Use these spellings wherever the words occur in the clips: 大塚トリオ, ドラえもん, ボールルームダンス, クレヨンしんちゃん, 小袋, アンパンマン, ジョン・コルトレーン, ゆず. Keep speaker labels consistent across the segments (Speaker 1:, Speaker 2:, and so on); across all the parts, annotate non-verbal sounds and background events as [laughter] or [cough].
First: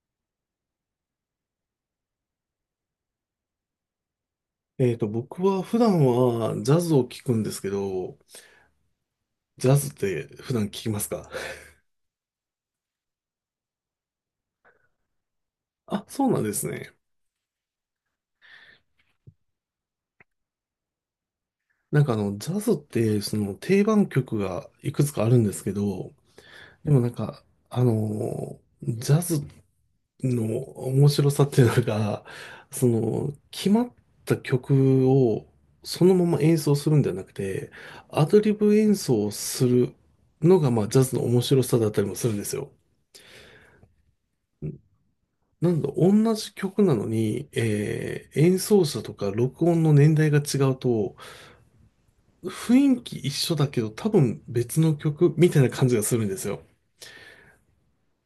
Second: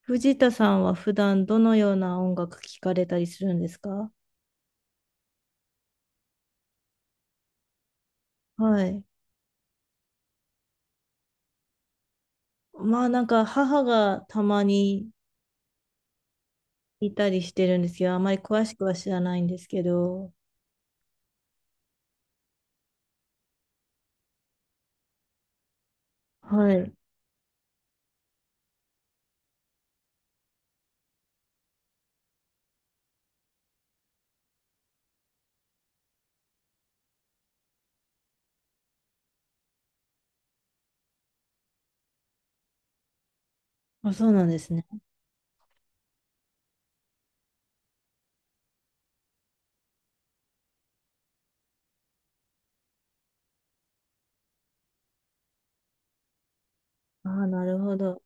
Speaker 1: 藤田さんは普段どのような音楽聴かれたりするんですか？
Speaker 2: 僕は普段はジャズを聴くんですけど、
Speaker 1: はい。
Speaker 2: ジャズって普段聴きますか？
Speaker 1: まあなんか母がたまに
Speaker 2: [laughs] あ、そうなんですね。
Speaker 1: いたりしてるんですけど、あまり詳しくは知らないんですけど。
Speaker 2: ジャズってその定番曲がいくつかあるんですけど、
Speaker 1: は
Speaker 2: で
Speaker 1: い。
Speaker 2: もなんか、ジャズの面白さっていうのが、その、決まった曲をそのまま演奏するんじゃなくて、アドリブ演奏をするのが、まあ、ジャズの面白さだったりもするんですよ。
Speaker 1: あ、そうなんですね。
Speaker 2: なんだ、同じ曲なのに、演奏者とか録音の年代が違うと、雰囲気一緒だけど多分別の曲みたいな感じがするんですよ。
Speaker 1: ああ、なるほど。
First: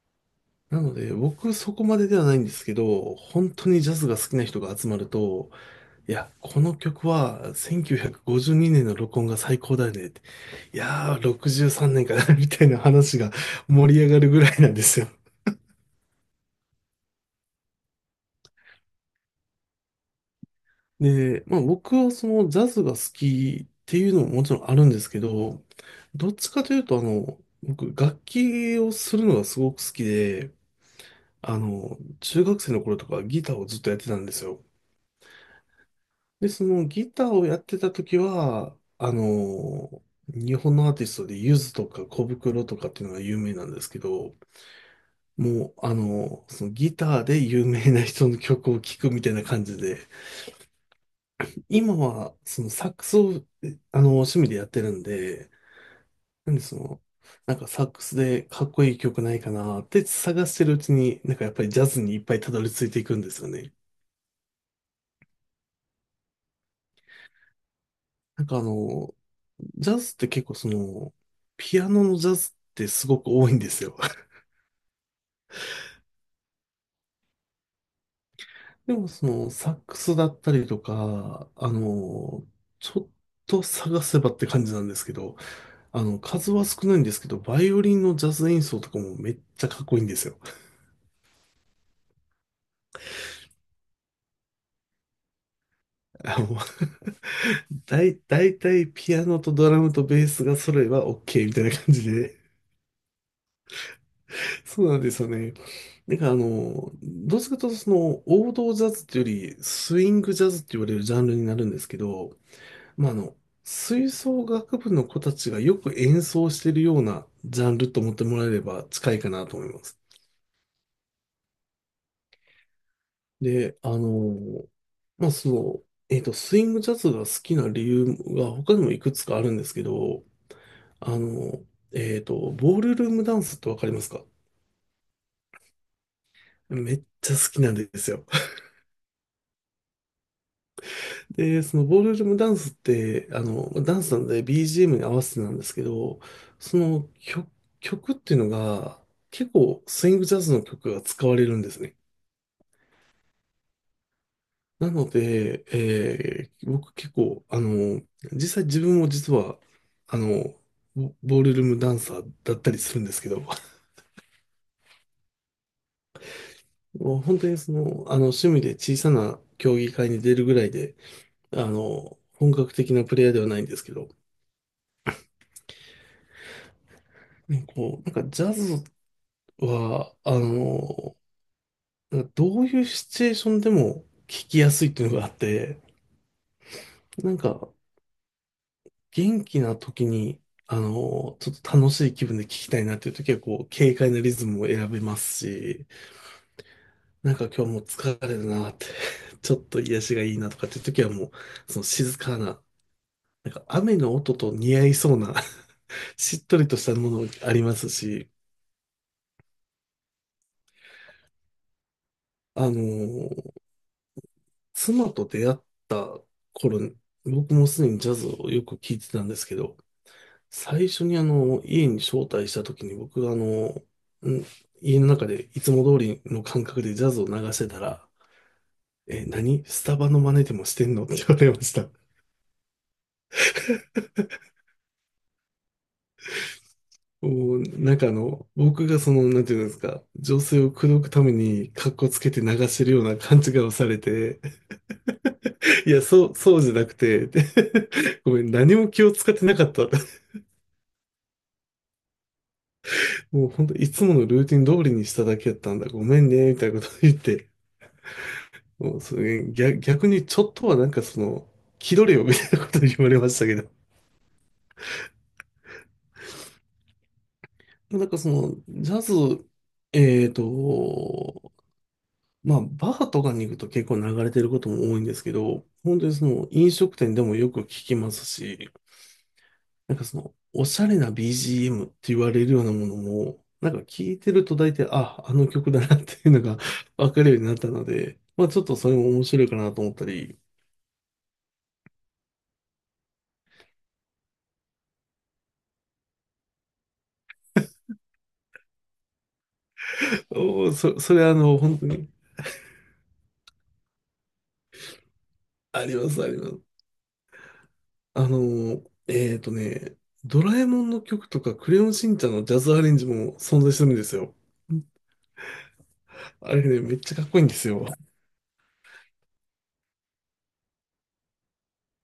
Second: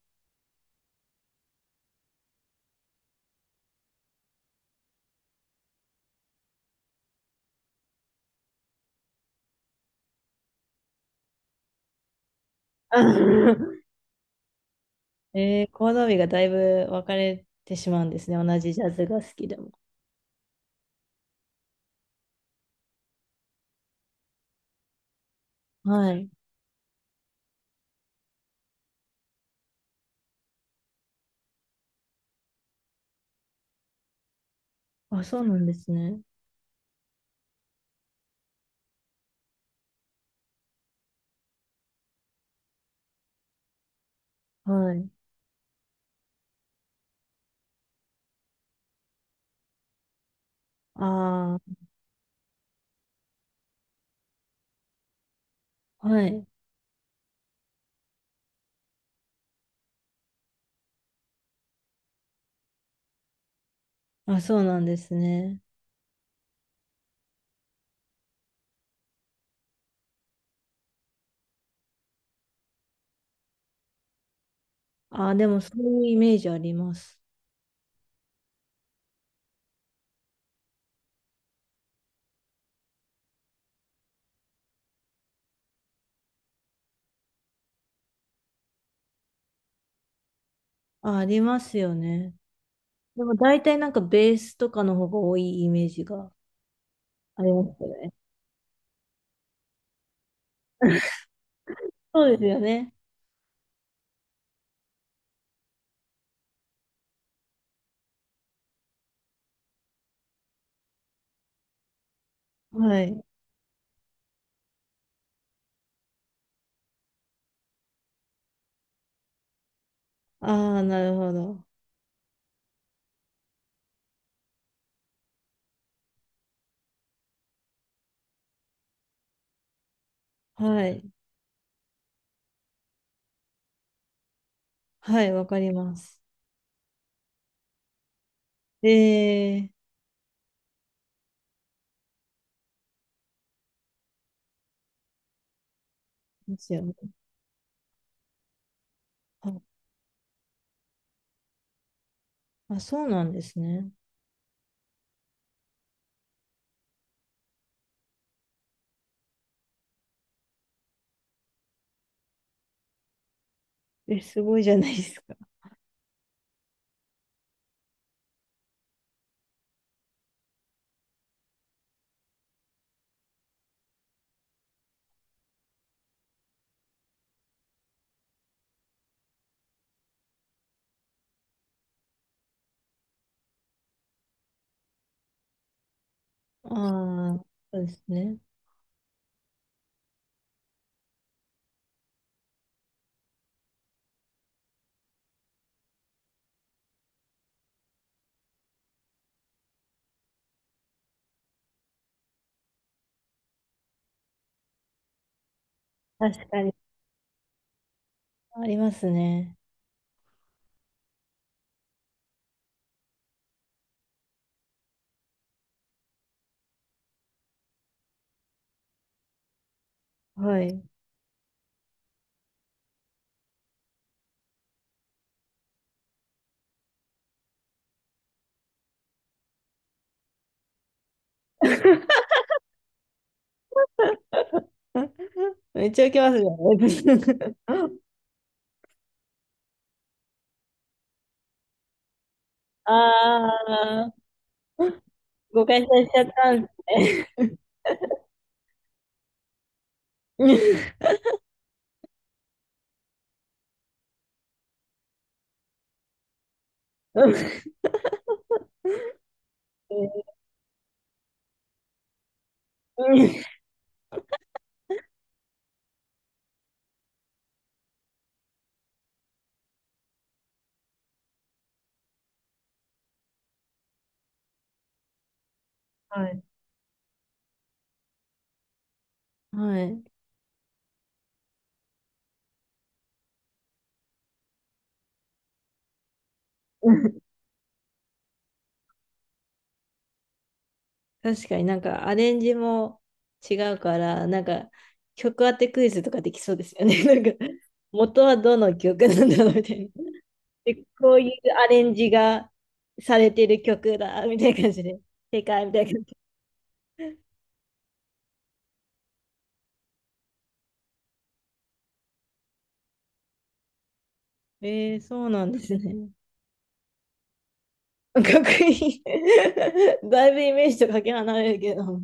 Speaker 2: なので、僕そこまでではないんですけど、本当にジャズが好きな人が集まると、いや、この曲は1952年の録音が最高だよねって。いやー、63年かな、 [laughs] みたいな話が
Speaker 1: [laughs]
Speaker 2: 盛り上がるぐらいなんですよ。
Speaker 1: えー、コードがだいぶ分かれてしまうんですね。同じジャズが好きでも。
Speaker 2: で、まあ僕はそのジャズが好きっていうのももちろんあるんですけど、
Speaker 1: は
Speaker 2: ど
Speaker 1: い。
Speaker 2: っちかというとあの、僕楽器をするのがすごく好きで、あの、中学生の頃とかギターをずっとやってたんですよ。
Speaker 1: あ、そうなんですね。
Speaker 2: で、そのギターをやってた時は、あの、日本のアーティストでゆずとか小袋とかっていうのが有名なんですけど、
Speaker 1: はい。
Speaker 2: もうあの、そのギターで有名な人の曲を聴くみたいな感じで、
Speaker 1: あ
Speaker 2: 今は、そのサックスを、えあの、趣味でやってるんで、
Speaker 1: あ、はい。
Speaker 2: なんでその、なんかサックスでかっこいい曲ないかなって探してるうちに、なんかやっぱりジャズにいっぱいたどり着いていくんですよね。
Speaker 1: あ、そうなんですね。
Speaker 2: なんかあの、ジャズって結構その、ピアノのジャズってすごく多いんですよ。[laughs]
Speaker 1: ああ、でもそういうイメージあります。
Speaker 2: でもその、サックスだったりとか、あの、ちょっと探せばって感じなんですけど、あの、数は少ないんですけど、バイオリンのジャズ演奏とかもめっちゃかっこいいんですよ。
Speaker 1: あ、ありますよね。でも大体なんかベースとかの方が多いイメージが
Speaker 2: あの、
Speaker 1: あります
Speaker 2: [laughs]
Speaker 1: よね。
Speaker 2: だいたいピアノとドラムとベースが揃えば OK みたいな感じ
Speaker 1: そう
Speaker 2: で。
Speaker 1: ですよね。
Speaker 2: [laughs] そうなんですよね。なんかあの、どっちかというとその王道ジャズっていうよりスイングジャズって言われるジャンルになるんですけど、
Speaker 1: は
Speaker 2: まああ
Speaker 1: い。
Speaker 2: の、吹奏楽部の子たちがよく演奏してるようなジャンルと思ってもらえれば近いかなと思います。
Speaker 1: ああ、なるほど。
Speaker 2: で、あの、まあその、スイングジャズが好きな理由が他にもいくつかあるんですけど、
Speaker 1: はい。
Speaker 2: あの、ボールルームダンスってわかりますか？
Speaker 1: はい、わかります。
Speaker 2: めっちゃ好きなんですよ。[laughs]
Speaker 1: ええ、
Speaker 2: で、そのボールルームダンスって、あの、ダンスなので BGM に合わせてなんですけど、
Speaker 1: です
Speaker 2: そ
Speaker 1: よね。
Speaker 2: の曲、曲っていうのが結
Speaker 1: あ、
Speaker 2: 構スイングジャズの曲が使われるんですね。
Speaker 1: あ、そうなんですね。
Speaker 2: なので、僕結構、あの、実際自分も実は、あの、ボールルームダンサーだったりするんですけど、[laughs]
Speaker 1: え、すごいじゃないですか。
Speaker 2: もう本当にその、あの、趣味で小さな競技会に出るぐらいで、あの、本格的なプレイヤーではないんですけど、ねこう、なんかジャズは、あの、なんかどういうシチュエーションでも聞きやすいっていうのがあって、な
Speaker 1: あ
Speaker 2: ん
Speaker 1: あ、
Speaker 2: か
Speaker 1: そうですね。
Speaker 2: 元気な時に、あの、ちょっと楽しい気分で聞きたいなっていう時は、こう、軽快なリズムを選べますし、なんか今日もう疲れるなって [laughs] ちょっと癒しがいいなとかっていう時はもう、その静かな、なんか雨の音と似合いそうな [laughs] しっ
Speaker 1: 確
Speaker 2: と
Speaker 1: か
Speaker 2: り
Speaker 1: に。
Speaker 2: としたものありますし、
Speaker 1: ありますね。
Speaker 2: あの、妻と出会った頃、僕もすでにジャズをよく聴いてたんですけど、
Speaker 1: はい。
Speaker 2: 最初にあの、家に招待した時に僕があの、ん家の中でいつも通りの感覚でジャズを流してたら、え、何スタバの真似でもしてんのって言われました。
Speaker 1: [laughs] めっちゃ受けますね。
Speaker 2: もう、なんかあの、僕がその、なんていうんですか、女性を口説くために格好つけて流して
Speaker 1: [laughs] あ
Speaker 2: るような勘違いをされ
Speaker 1: あ、
Speaker 2: て、
Speaker 1: 誤解
Speaker 2: い
Speaker 1: さ
Speaker 2: や、
Speaker 1: れちゃった
Speaker 2: そう
Speaker 1: んで
Speaker 2: じゃなくて、で
Speaker 1: す
Speaker 2: [laughs] ごめん、何も気を使ってなかった。
Speaker 1: ね。
Speaker 2: もう本当いつものルーティン通りにしただけやったんだ。ごめんね、みたいなこと言って。
Speaker 1: [laughs]
Speaker 2: もうそれ逆、逆にちょっとはなんかその、気取れよ、みたいなこと言われましたけど。なんかその、ジャズ、えーと、まあ、バーとかに行くと結構流れてることも多いんですけど、本当にそ
Speaker 1: はい。
Speaker 2: の飲食店でもよく聞きますし、
Speaker 1: はい。
Speaker 2: なんかそ
Speaker 1: う
Speaker 2: の、おしゃれな BGM って言われるようなものも、なんか聞いてると大体、あ、あの曲だなっていうのが
Speaker 1: ん。
Speaker 2: [laughs] わ
Speaker 1: [laughs]
Speaker 2: かるようになったので、まあちょっとそれも面白いかなと思ったり、
Speaker 1: 確かになんかアレンジも違うから、なんか曲当てクイズとかできそうですよね。[laughs] なんか元はどの曲なんだろうみたいな。[laughs]
Speaker 2: おー
Speaker 1: で、
Speaker 2: そ、
Speaker 1: こ
Speaker 2: そ
Speaker 1: う
Speaker 2: れ
Speaker 1: い
Speaker 2: あ
Speaker 1: う
Speaker 2: の、
Speaker 1: ア
Speaker 2: 本
Speaker 1: レ
Speaker 2: 当
Speaker 1: ン
Speaker 2: に、
Speaker 1: ジがされてる曲だみたいな感じで、[laughs] 正解みた
Speaker 2: あ
Speaker 1: いな
Speaker 2: り
Speaker 1: 感
Speaker 2: ま
Speaker 1: じ
Speaker 2: す、あります。あの、えっとね、ドラえもんの曲とか、クレヨンしんちゃんのジャズアレンジも存在するんですよ。
Speaker 1: で。えー、そうなんですね。
Speaker 2: あれね、めっちゃかっこいいんですよ。
Speaker 1: [laughs] かっこいい。[laughs] だいぶイメージとかけ離れるけど。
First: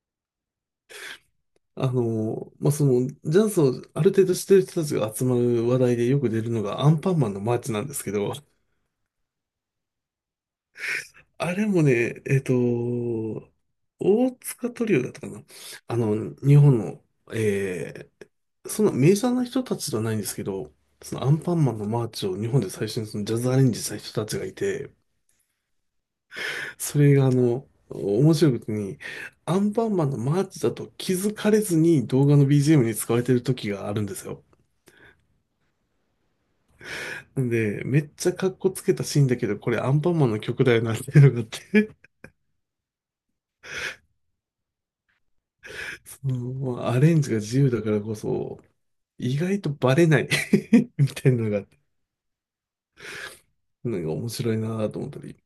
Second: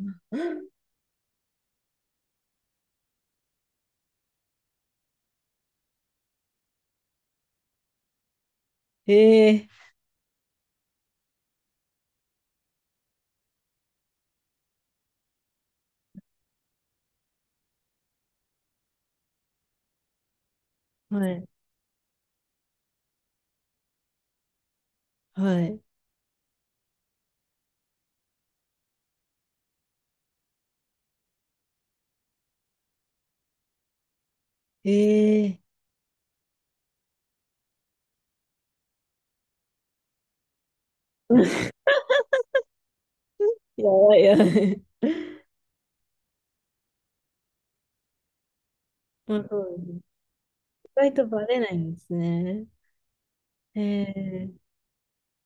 Speaker 2: あの、まあ、その、ジャズをある程度知ってる人たちが集まる話題でよく出るのがアンパンマンのマーチなんですけど、
Speaker 1: え
Speaker 2: あれもね、大塚トリオだったかな。あの、日本の、えそんなメジャーな人たちではないんですけど、
Speaker 1: ー、
Speaker 2: そのア
Speaker 1: は
Speaker 2: ン
Speaker 1: い、
Speaker 2: パンマンのマーチを日本で最初にそのジャズアレンジした人たちがいて、
Speaker 1: はい。
Speaker 2: それがあの、面白いことに、アンパンマンのマーチだと気づかれずに動画の BGM に使われてる時があるんですよ。
Speaker 1: え
Speaker 2: なんで、めっちゃかっこつけたシーンだけど、これアンパンマンの曲だよなっていうのがあっ
Speaker 1: ー、[laughs]
Speaker 2: て、
Speaker 1: やばいやばい。
Speaker 2: [laughs] その、まあ、アレンジが自由だからこそ、
Speaker 1: ま
Speaker 2: 意
Speaker 1: あそ
Speaker 2: 外と
Speaker 1: うです
Speaker 2: バ
Speaker 1: ね。
Speaker 2: レない
Speaker 1: 意
Speaker 2: [laughs] み
Speaker 1: 外と
Speaker 2: たいな
Speaker 1: バ
Speaker 2: のが
Speaker 1: レ
Speaker 2: あっ
Speaker 1: ない
Speaker 2: て、
Speaker 1: んですね。え
Speaker 2: なんか面白
Speaker 1: ー、
Speaker 2: いなと思ったり。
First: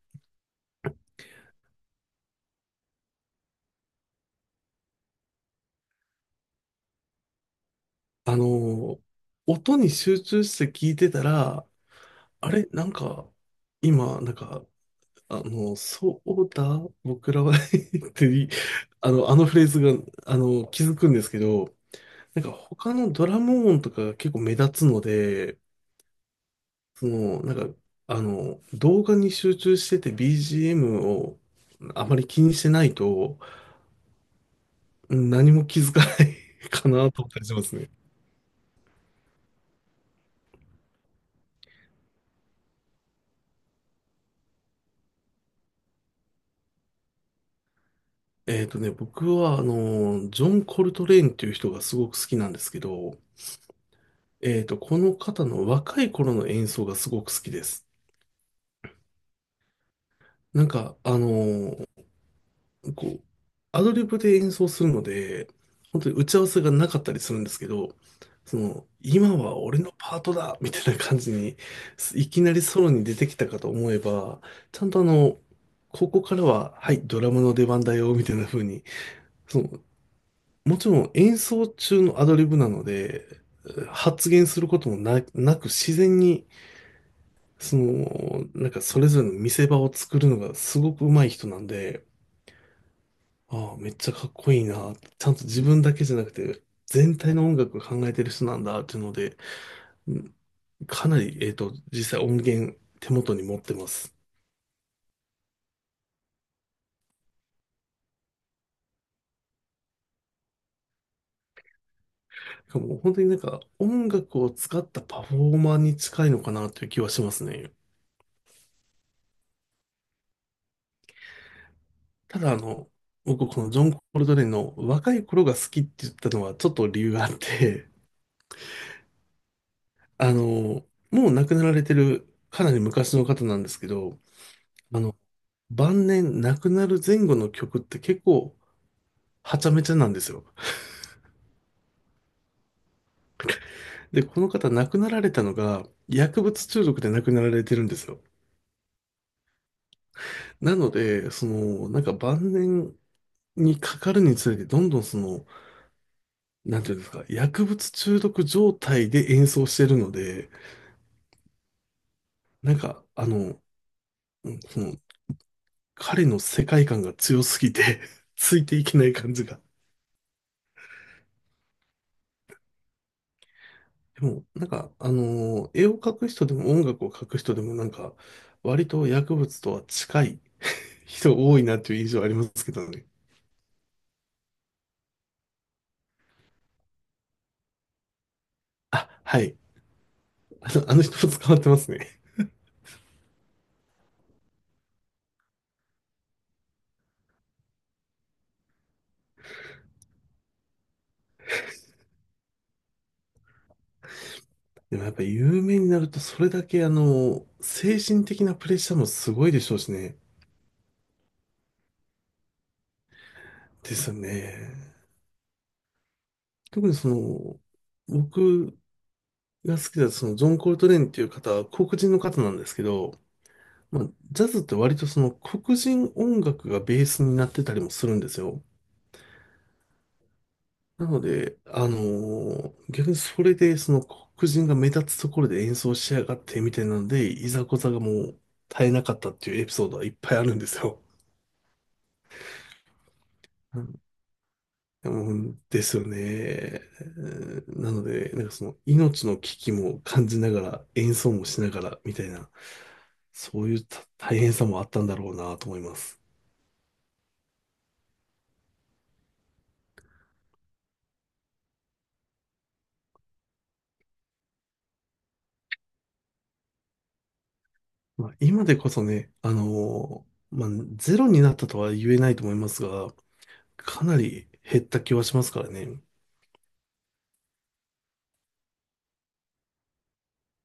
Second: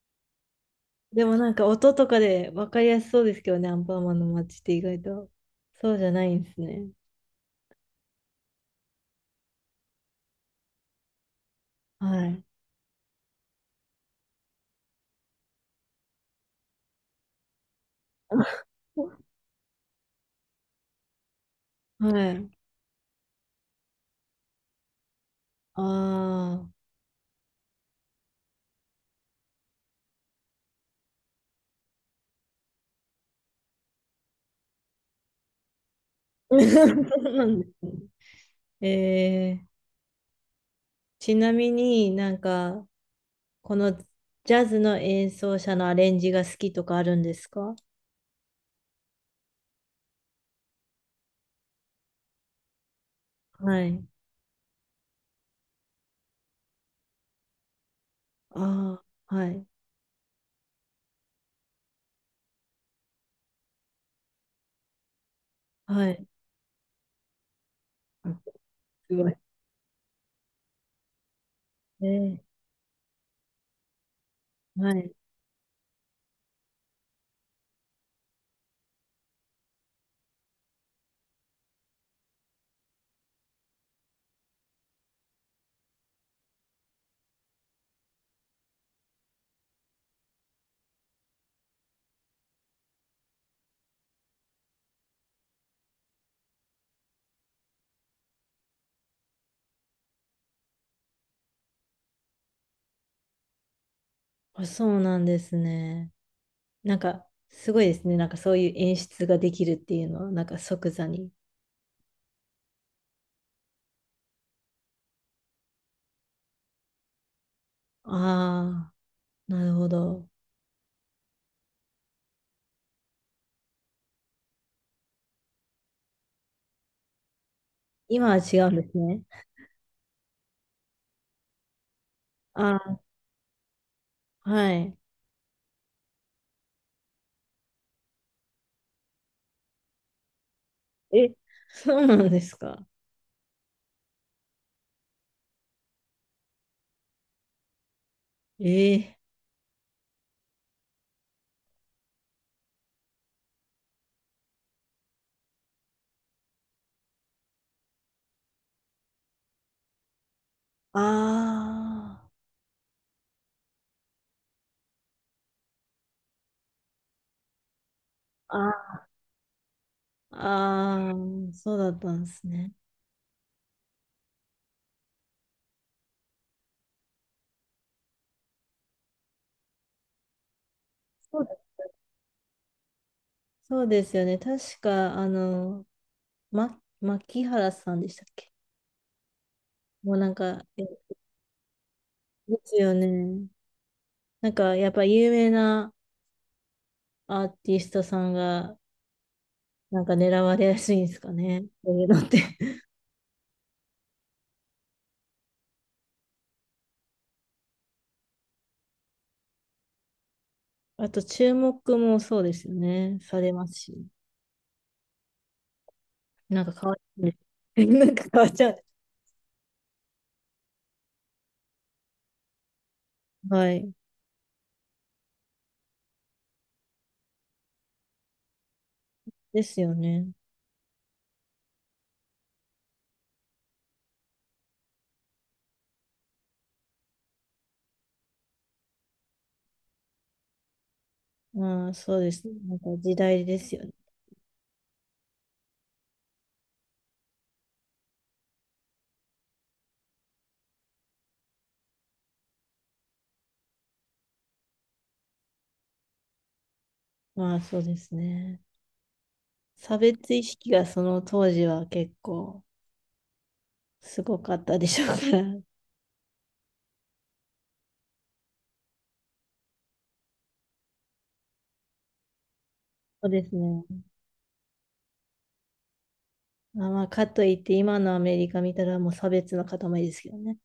Speaker 1: でもなんか音とかで分かりやすそうですけどね、アンパンマンの街って意外と。そうじゃないんですね。
Speaker 2: あのー音に集中して聞いてたら、
Speaker 1: はい。
Speaker 2: あれなんか、今、なんか、あの、そうだ、僕らは [laughs] って、
Speaker 1: [laughs]
Speaker 2: あの、あのフレーズが、あの、気づくんですけど、
Speaker 1: は
Speaker 2: なん
Speaker 1: い。
Speaker 2: か他のドラム音とかが結構目立つので、
Speaker 1: ああ。
Speaker 2: その、動画に集中してて BGM をあまり気にしてないと、うん、何も気づかない
Speaker 1: [laughs] そ
Speaker 2: [laughs] かなと
Speaker 1: う
Speaker 2: 感
Speaker 1: な
Speaker 2: じ
Speaker 1: ん
Speaker 2: ま
Speaker 1: で
Speaker 2: すね。
Speaker 1: すね。えー、ちなみになんか、このジャズの演奏者のアレンジが好きとかあるんですか？
Speaker 2: 僕は、あの、ジョン・コルトレーンっていう人がすごく好きなんですけど、
Speaker 1: はい。
Speaker 2: えっと、この方の若い頃の演奏がすごく好きです。
Speaker 1: ああ、はい。
Speaker 2: なんか、あの、こう、アドリブで演奏するので、本当
Speaker 1: は
Speaker 2: に打
Speaker 1: い。
Speaker 2: ち合わせがなかったりするんですけど、
Speaker 1: あ、
Speaker 2: その、
Speaker 1: すご
Speaker 2: 今
Speaker 1: い。
Speaker 2: は俺のパートだみたいな感じに、
Speaker 1: え
Speaker 2: い
Speaker 1: ー、
Speaker 2: きなりソロに出てきたかと思えば、ちゃ
Speaker 1: は
Speaker 2: んとあ
Speaker 1: い。
Speaker 2: の、ここからは、はい、ドラムの出番だよ、みたいな風に、そのもちろん演奏中のアドリブなので、発言することもなく自然に、その、なんかそれぞれの見せ場を作るのがすごく上手い人なんで、ああ、めっちゃかっこいいな。ちゃんと自分だけじゃなくて、全体の音楽を考えてる人なんだっていうので、うん、かなり、えっと、実際音源手元に持ってます。
Speaker 1: あ、そうなんですね。なんか、すごいですね。なんかそういう演出ができるっていうのは、なんか即座に。
Speaker 2: もう本当になんか音楽を使ったパフォーマーに近いのかなという気はしますね。
Speaker 1: ああ、なるほど。
Speaker 2: ただ僕このジョン・コルトレーンの若い頃が好きって言ったのはちょっと理由があって、
Speaker 1: 今は違うんですね。
Speaker 2: [laughs] もう亡くなられてるかなり
Speaker 1: あ
Speaker 2: 昔の方なんですけど、
Speaker 1: あ、はい。
Speaker 2: あの、晩年亡くなる前後の曲って結構はちゃめちゃなんですよ。
Speaker 1: え、そうなんですか？
Speaker 2: で、この方亡くなられたのが薬物中毒で亡くなられてるんですよ。
Speaker 1: ええ、
Speaker 2: なので、なんか晩年にかかるにつれてどんどんなんていうんですか、薬物中毒状態で演奏してるので、
Speaker 1: あ
Speaker 2: なんか、うんその、彼の世界観が強すぎて [laughs] つ
Speaker 1: あ、
Speaker 2: いていけ
Speaker 1: あ
Speaker 2: ない感じが。
Speaker 1: あ、あーそうだったんですね。
Speaker 2: でも、なんか、絵を描く人でも音楽を描く人でも、なんか、割と薬物とは近い
Speaker 1: そう
Speaker 2: 人
Speaker 1: だ、
Speaker 2: 多いなっていう印象ありますけどね。
Speaker 1: そうですよね。確か、あの、ま、牧原さんでしたっけ？
Speaker 2: あ、はい。
Speaker 1: もうなんか、
Speaker 2: あ
Speaker 1: え、
Speaker 2: の、あの人も捕まってますね。
Speaker 1: ですよね。なんか、やっぱ有名なアーティストさんがなんか狙われやすいんですかね。そういうのって。 [laughs]
Speaker 2: でもやっぱ有名になると、それだけ、あの精神的なプレッシャーもすごいでしょうしね。
Speaker 1: あと、注目もそうですよね。されます
Speaker 2: で
Speaker 1: し。
Speaker 2: すよね。
Speaker 1: なんか
Speaker 2: 特
Speaker 1: 変
Speaker 2: に
Speaker 1: わっちゃうんです。 [laughs] なんか変わっち
Speaker 2: 僕
Speaker 1: ゃうんで
Speaker 2: が好きだ、その、ジョン・コルトレーンっていう方は黒人の方なんですけど、
Speaker 1: す。はい。
Speaker 2: まあ、ジャズって割とその黒人音楽がベースになってたりもするんですよ。
Speaker 1: ですよね。
Speaker 2: なので、逆にそれでその黒人が目立つところで演奏しやがってみたいなので、いざこざがもう絶えなかったっていうエピソードはいっぱいあるんですよ。
Speaker 1: まあ、そうです。なんか時代です
Speaker 2: う
Speaker 1: よね。
Speaker 2: ん、うんですよね。うん、なので、なんかその命の危機も感じながら演奏もしながらみたいな、そういうた大変さもあったんだろうなと思います。
Speaker 1: まあ、そうですね。差別意識がその当時は結構すごかったでしょうから。[laughs]
Speaker 2: まあ、今でこそね、まあ、ゼロになったとは言えないと思いますが、
Speaker 1: そうですね。
Speaker 2: かなり減った気はしますからね。
Speaker 1: まあ、まあ、かといって今のアメリカ見たらもう差別の塊ですけどね。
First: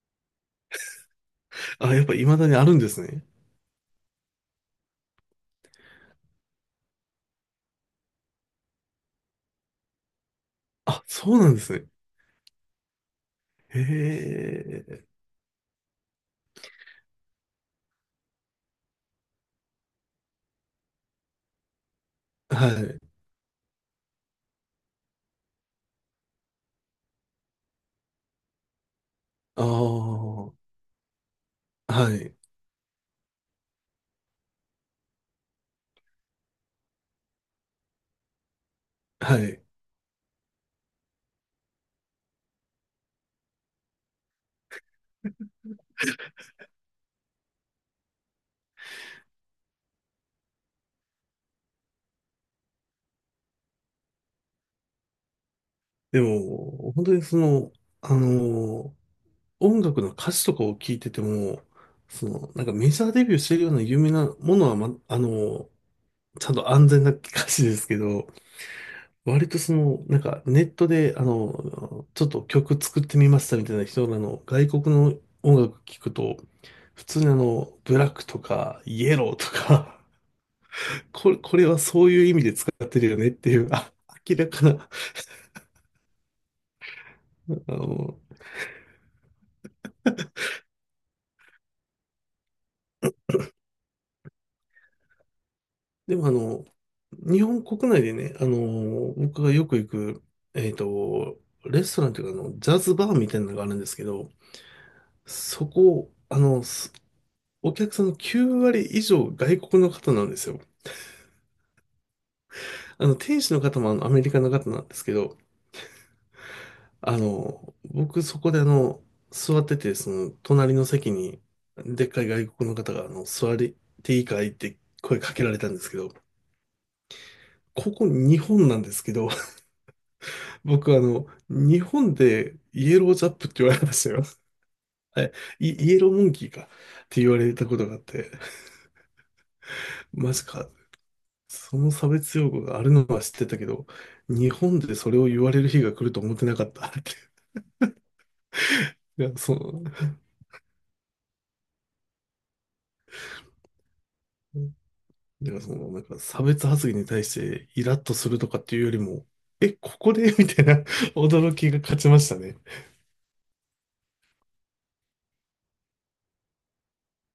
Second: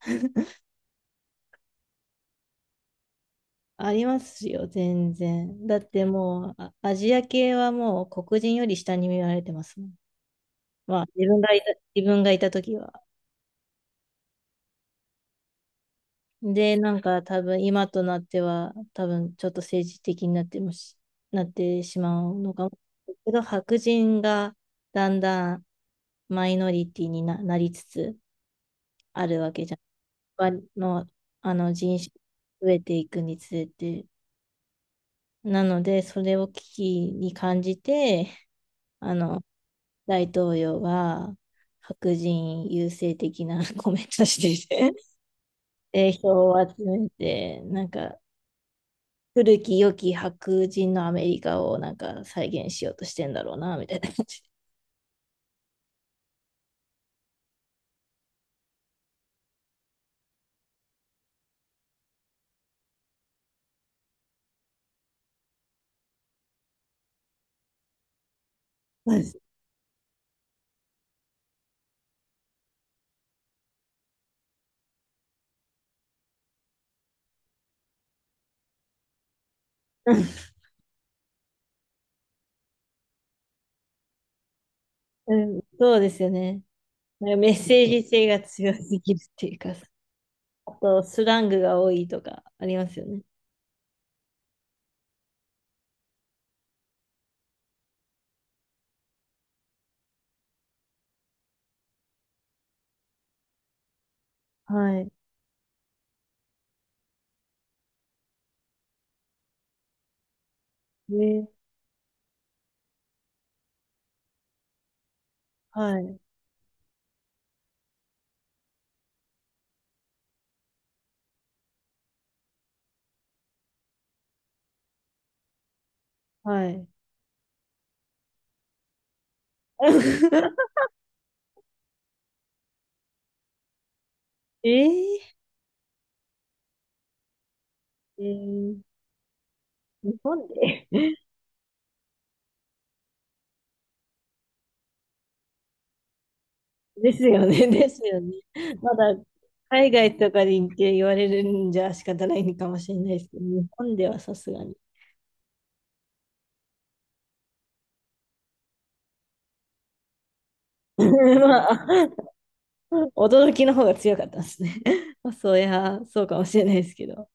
Speaker 2: あ、やっぱ未だにあるんですね。
Speaker 1: ありますよ、全然。だってもう、あ、アジア系はもう黒人より下に見られてますもん。ま
Speaker 2: あ、
Speaker 1: あ、自
Speaker 2: そう
Speaker 1: 分
Speaker 2: な
Speaker 1: が
Speaker 2: ん
Speaker 1: い
Speaker 2: で
Speaker 1: た、
Speaker 2: すね。
Speaker 1: 自分がいた時は。
Speaker 2: へえ、
Speaker 1: で、なんか多分今となっては、多分ちょっと政治的になってもし、なってしまうのか
Speaker 2: は
Speaker 1: も。
Speaker 2: い。
Speaker 1: けど、白人がだんだんマイノリティにな、なりつつあるわ
Speaker 2: あ
Speaker 1: け
Speaker 2: あ、
Speaker 1: じゃん。
Speaker 2: は
Speaker 1: わの、あの人種
Speaker 2: い、
Speaker 1: が増えていくにつれて。なので、それを危機に感じて、あ
Speaker 2: は
Speaker 1: の、
Speaker 2: い。
Speaker 1: 大統領が白人優勢的な [laughs] コメントしてて、票を集めて、なんか、古き良き白人のアメリカをなんか再現しようとしてんだろうな、みたいな感じ。
Speaker 2: でも、本当にあの音楽の歌詞とかを聞いてても、その、なんかメジャーデビューしてるような有名なものは、ま、あのちゃんと安全な歌詞ですけど、割とその、なんかネットで、あの、ちょっと曲作ってみましたみたいな人らの外国の音楽聞くと、普通にあの、ブラックとか、イエローとか、
Speaker 1: [laughs]
Speaker 2: [laughs] これはそういう意味で使ってるよねっていう、あ、明らかな、
Speaker 1: うん、そうですよね。なんかメッ
Speaker 2: あ
Speaker 1: セージ
Speaker 2: の、
Speaker 1: 性が強すぎるっていうか、あとスラングが多いとかありますよね。
Speaker 2: でもあの、日本国内でね、あの、僕がよく行く、えっと、レストランというか、あの、ジャズバーみたいなのがあるんですけど、
Speaker 1: はい。
Speaker 2: そこ、あの、お客さんの9割以上外国の方なんですよ。
Speaker 1: ね、
Speaker 2: あの、店主の方もあのアメリカの方なんですけど、
Speaker 1: はい。
Speaker 2: あの、僕そこであの、座ってて、その、隣の席に、でっかい外国の方が、あの、座りていいかいって声かけられたんですけど、
Speaker 1: はい。
Speaker 2: ここ日本なんですけど、[laughs]
Speaker 1: [laughs]
Speaker 2: 僕あの、日本でイエロージャップって言われましたよ。
Speaker 1: え
Speaker 2: [laughs] はい、
Speaker 1: ー、
Speaker 2: イエローモンキーかって言われたことがあっ
Speaker 1: え
Speaker 2: て、
Speaker 1: ー、日
Speaker 2: マジ
Speaker 1: 本
Speaker 2: か。
Speaker 1: で、
Speaker 2: その差別用語があるのは知ってたけど、日本でそれを言われる日が来ると思ってなかったっ
Speaker 1: で
Speaker 2: て。
Speaker 1: すよ
Speaker 2: [laughs]
Speaker 1: ね。[laughs] ですよね。まだ
Speaker 2: いや、そう。
Speaker 1: 海外とかで行って言われるんじゃ仕方ないのかもしれないですけど、日本ではさすがに。
Speaker 2: だからその、なんか差別発言に対してイラッとするとかっていうよりも、え、ここで [laughs] みたいな
Speaker 1: [laughs]
Speaker 2: 驚き
Speaker 1: ま
Speaker 2: が
Speaker 1: あ、
Speaker 2: 勝ちましたね。
Speaker 1: [laughs] 驚きの方が強かったですね。[laughs] まあ、そういや、そうかもしれないですけど。